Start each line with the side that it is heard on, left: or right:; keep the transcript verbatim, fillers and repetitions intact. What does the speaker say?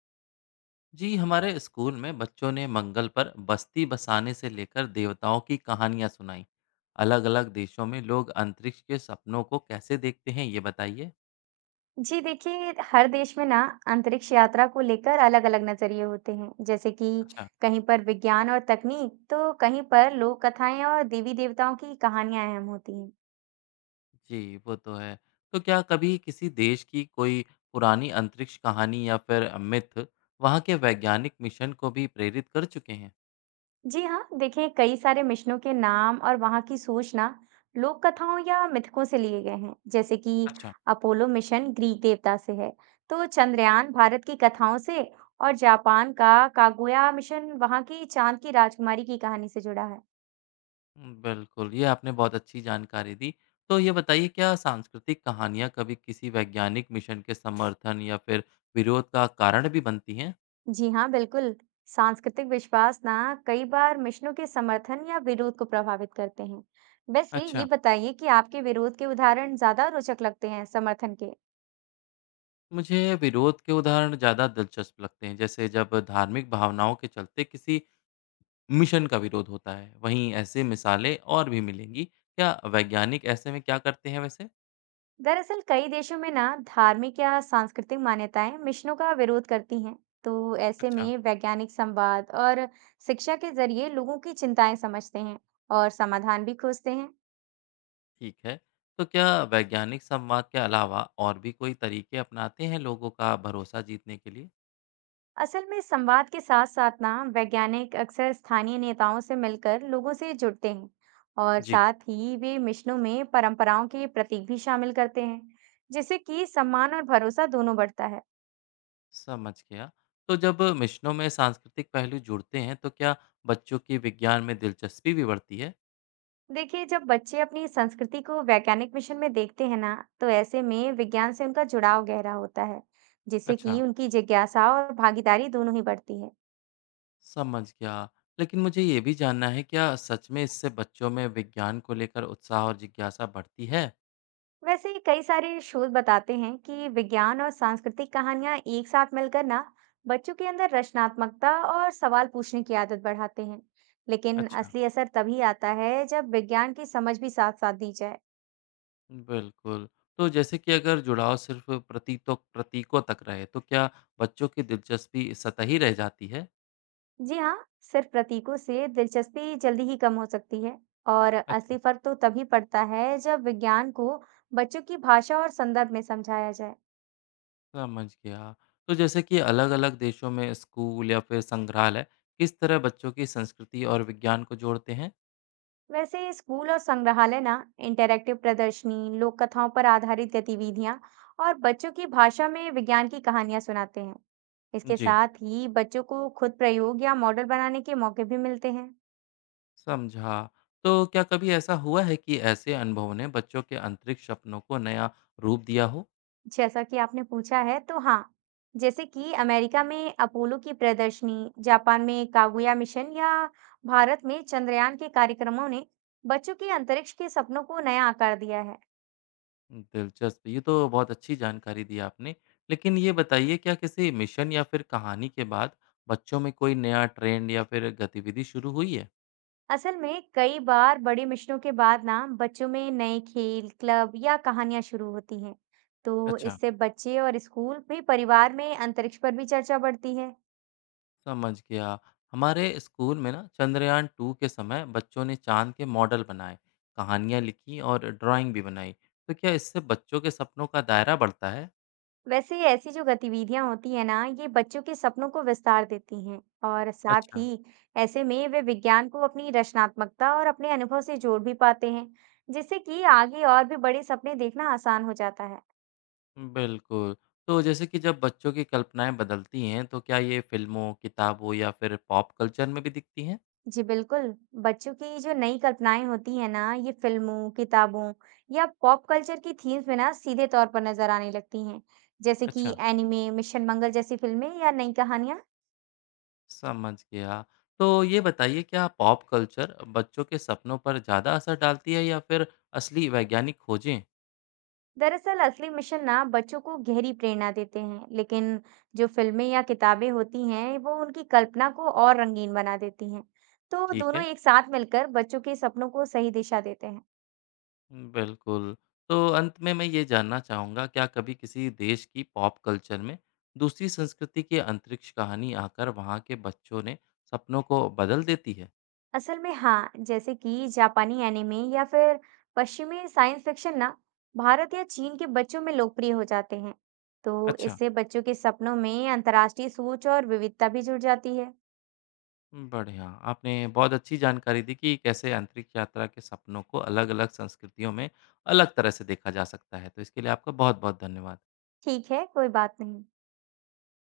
left: जी हमारे स्कूल में बच्चों ने मंगल पर बस्ती बसाने से लेकर देवताओं की कहानियां सुनाई। अलग अलग देशों में लोग अंतरिक्ष के सपनों को कैसे देखते हैं, ये बताइए।
right: जी देखिए, हर देश में ना अंतरिक्ष यात्रा को लेकर अलग-अलग नजरिए होते हैं। जैसे कि
left: अच्छा।
right: कहीं पर विज्ञान और तकनीक, तो कहीं पर लोक कथाएं और देवी देवताओं की कहानियां अहम होती हैं।
left: जी वो तो है। तो क्या कभी किसी देश की कोई पुरानी अंतरिक्ष कहानी या फिर मिथ वहाँ के वैज्ञानिक मिशन को भी प्रेरित कर चुके हैं?
right: जी हाँ, देखिए, कई सारे मिशनों के नाम और वहां की सूचना लोक कथाओं या मिथकों से लिए गए हैं। जैसे कि
left: अच्छा।
right: अपोलो मिशन ग्रीक देवता से है, तो चंद्रयान भारत की कथाओं से, और जापान का कागुया मिशन वहां की चांद की राजकुमारी की कहानी से जुड़ा है।
left: हुँ, बिल्कुल, ये आपने बहुत अच्छी जानकारी दी। तो ये बताइए, क्या सांस्कृतिक कहानियाँ कभी किसी वैज्ञानिक मिशन के समर्थन या फिर विरोध का कारण भी बनती हैं?
right: जी हाँ, बिल्कुल। सांस्कृतिक विश्वास ना कई बार मिशनों के समर्थन या विरोध को प्रभावित करते हैं। वैसे ये
left: अच्छा।
right: बताइए कि आपके विरोध के उदाहरण ज्यादा रोचक लगते हैं समर्थन के।
left: मुझे विरोध के उदाहरण ज़्यादा दिलचस्प लगते हैं, जैसे जब धार्मिक भावनाओं के चलते किसी मिशन का विरोध होता है। वहीं ऐसे मिसालें और भी मिलेंगी। क्या वैज्ञानिक ऐसे में क्या करते हैं वैसे?
right: दरअसल कई देशों में ना धार्मिक या सांस्कृतिक मान्यताएं मिशनों का विरोध करती हैं, तो ऐसे
left: अच्छा।
right: में वैज्ञानिक संवाद और शिक्षा के जरिए लोगों की चिंताएं समझते हैं और समाधान भी खोजते हैं।
left: ठीक है। तो क्या वैज्ञानिक संवाद के अलावा और भी कोई तरीके अपनाते हैं लोगों का भरोसा जीतने के लिए?
right: असल में संवाद के साथ साथ ना वैज्ञानिक अक्सर स्थानीय नेताओं से मिलकर लोगों से जुड़ते हैं, और
left: जी।
right: साथ ही वे मिशनों में परंपराओं के प्रतीक भी शामिल करते हैं, जिससे कि सम्मान और भरोसा दोनों बढ़ता है।
left: समझ गया। तो जब मिशनों में सांस्कृतिक पहलू जुड़ते हैं, तो क्या बच्चों की विज्ञान में दिलचस्पी भी बढ़ती है?
right: देखिए, जब बच्चे अपनी संस्कृति को वैज्ञानिक मिशन में देखते हैं ना, तो ऐसे में विज्ञान से उनका जुड़ाव गहरा होता है, जिससे
left: अच्छा,
right: कि उनकी जिज्ञासा और भागीदारी दोनों ही बढ़ती है।
left: समझ गया। लेकिन मुझे ये भी जानना है, क्या सच में इससे बच्चों में विज्ञान को लेकर उत्साह और जिज्ञासा बढ़ती है?
right: वैसे ही कई सारे शोध बताते हैं कि विज्ञान और सांस्कृतिक कहानियां एक साथ मिलकर ना बच्चों के अंदर रचनात्मकता और सवाल पूछने की आदत बढ़ाते हैं। लेकिन
left: अच्छा,
right: असली असर तभी आता है जब विज्ञान की समझ भी साथ साथ दी जाए।
left: बिल्कुल। तो जैसे कि अगर जुड़ाव सिर्फ प्रतीतों प्रतीकों तक रहे, तो क्या बच्चों की दिलचस्पी सतही रह जाती है?
right: जी हाँ, सिर्फ प्रतीकों से दिलचस्पी जल्दी ही कम हो सकती है, और
left: अच्छा।
right: असली फर्क तो तभी पड़ता है जब विज्ञान को बच्चों की भाषा और संदर्भ में समझाया जाए।
left: समझ गया। तो जैसे कि अलग-अलग देशों में स्कूल या फिर संग्रहालय किस तरह बच्चों की संस्कृति और विज्ञान को जोड़ते हैं?
right: वैसे स्कूल और संग्रहालय ना इंटरैक्टिव प्रदर्शनी, लोक कथाओं पर आधारित गतिविधियां और बच्चों की भाषा में विज्ञान की कहानियां सुनाते हैं। इसके
left: जी,
right: साथ ही बच्चों को खुद प्रयोग या मॉडल बनाने के मौके भी मिलते हैं।
left: समझा। तो क्या कभी ऐसा हुआ है कि ऐसे अनुभवों ने बच्चों के अंतरिक्ष सपनों को नया रूप दिया हो?
right: जैसा कि आपने पूछा है, तो हाँ, जैसे कि अमेरिका में अपोलो की प्रदर्शनी, जापान में कागुया मिशन या भारत में चंद्रयान के कार्यक्रमों ने बच्चों के अंतरिक्ष के सपनों को नया आकार दिया है।
left: दिलचस्प, ये तो बहुत अच्छी जानकारी दी आपने। लेकिन ये बताइए, क्या किसी मिशन या फिर कहानी के बाद बच्चों में कोई नया ट्रेंड या फिर गतिविधि शुरू हुई है?
right: असल में कई बार बड़ी मिशनों के बाद ना बच्चों में नए खेल, क्लब या कहानियां शुरू होती हैं। तो
left: अच्छा।
right: इससे बच्चे और स्कूल भी परिवार में अंतरिक्ष पर भी चर्चा बढ़ती है।
left: समझ गया। हमारे स्कूल में ना चंद्रयान टू के समय बच्चों ने चांद के मॉडल बनाए, कहानियाँ लिखी और ड्राइंग भी बनाई। तो क्या इससे बच्चों के सपनों का दायरा बढ़ता है?
right: वैसे ये ऐसी जो गतिविधियां होती है ना, ये बच्चों के सपनों को विस्तार देती हैं, और साथ
left: अच्छा,
right: ही ऐसे में वे विज्ञान को अपनी रचनात्मकता और अपने अनुभव से जोड़ भी पाते हैं, जिससे कि आगे और भी बड़े सपने देखना आसान हो जाता है।
left: बिल्कुल। तो जैसे कि जब बच्चों की कल्पनाएं बदलती हैं, तो क्या ये फिल्मों, किताबों या फिर पॉप कल्चर में भी दिखती हैं?
right: जी बिल्कुल, बच्चों की जो नई कल्पनाएं होती है ना ये फिल्मों किताबों या पॉप कल्चर की थीम्स में ना सीधे तौर पर नजर आने लगती हैं। जैसे कि
left: अच्छा,
right: एनिमे मिशन मंगल जैसी फिल्में या नई कहानियां।
left: समझ गया। तो ये बताइए, क्या पॉप कल्चर बच्चों के सपनों पर ज़्यादा असर डालती है या फिर असली वैज्ञानिक खोजें?
right: दरअसल असली मिशन ना बच्चों को गहरी प्रेरणा देते हैं, लेकिन जो फिल्में या किताबें होती हैं वो उनकी कल्पना को और रंगीन बना देती हैं। तो
left: ठीक
right: दोनों
left: है,
right: एक साथ मिलकर बच्चों के सपनों को सही दिशा देते हैं।
left: बिल्कुल। तो अंत में मैं ये जानना चाहूँगा, क्या कभी किसी देश की पॉप कल्चर में दूसरी संस्कृति की अंतरिक्ष कहानी आकर वहाँ के बच्चों ने सपनों को बदल देती है?
right: असल में हाँ, जैसे कि जापानी एनिमे या फिर पश्चिमी साइंस फिक्शन ना भारत या चीन के बच्चों में लोकप्रिय हो जाते हैं, तो
left: अच्छा।
right: इससे बच्चों के सपनों में अंतर्राष्ट्रीय सोच और विविधता भी जुड़ जाती है।
left: बढ़िया, आपने बहुत अच्छी जानकारी दी कि कैसे अंतरिक्ष यात्रा के सपनों को अलग-अलग संस्कृतियों में अलग तरह से देखा जा सकता है। तो इसके लिए आपका बहुत-बहुत धन्यवाद।
right: ठीक है, कोई बात नहीं।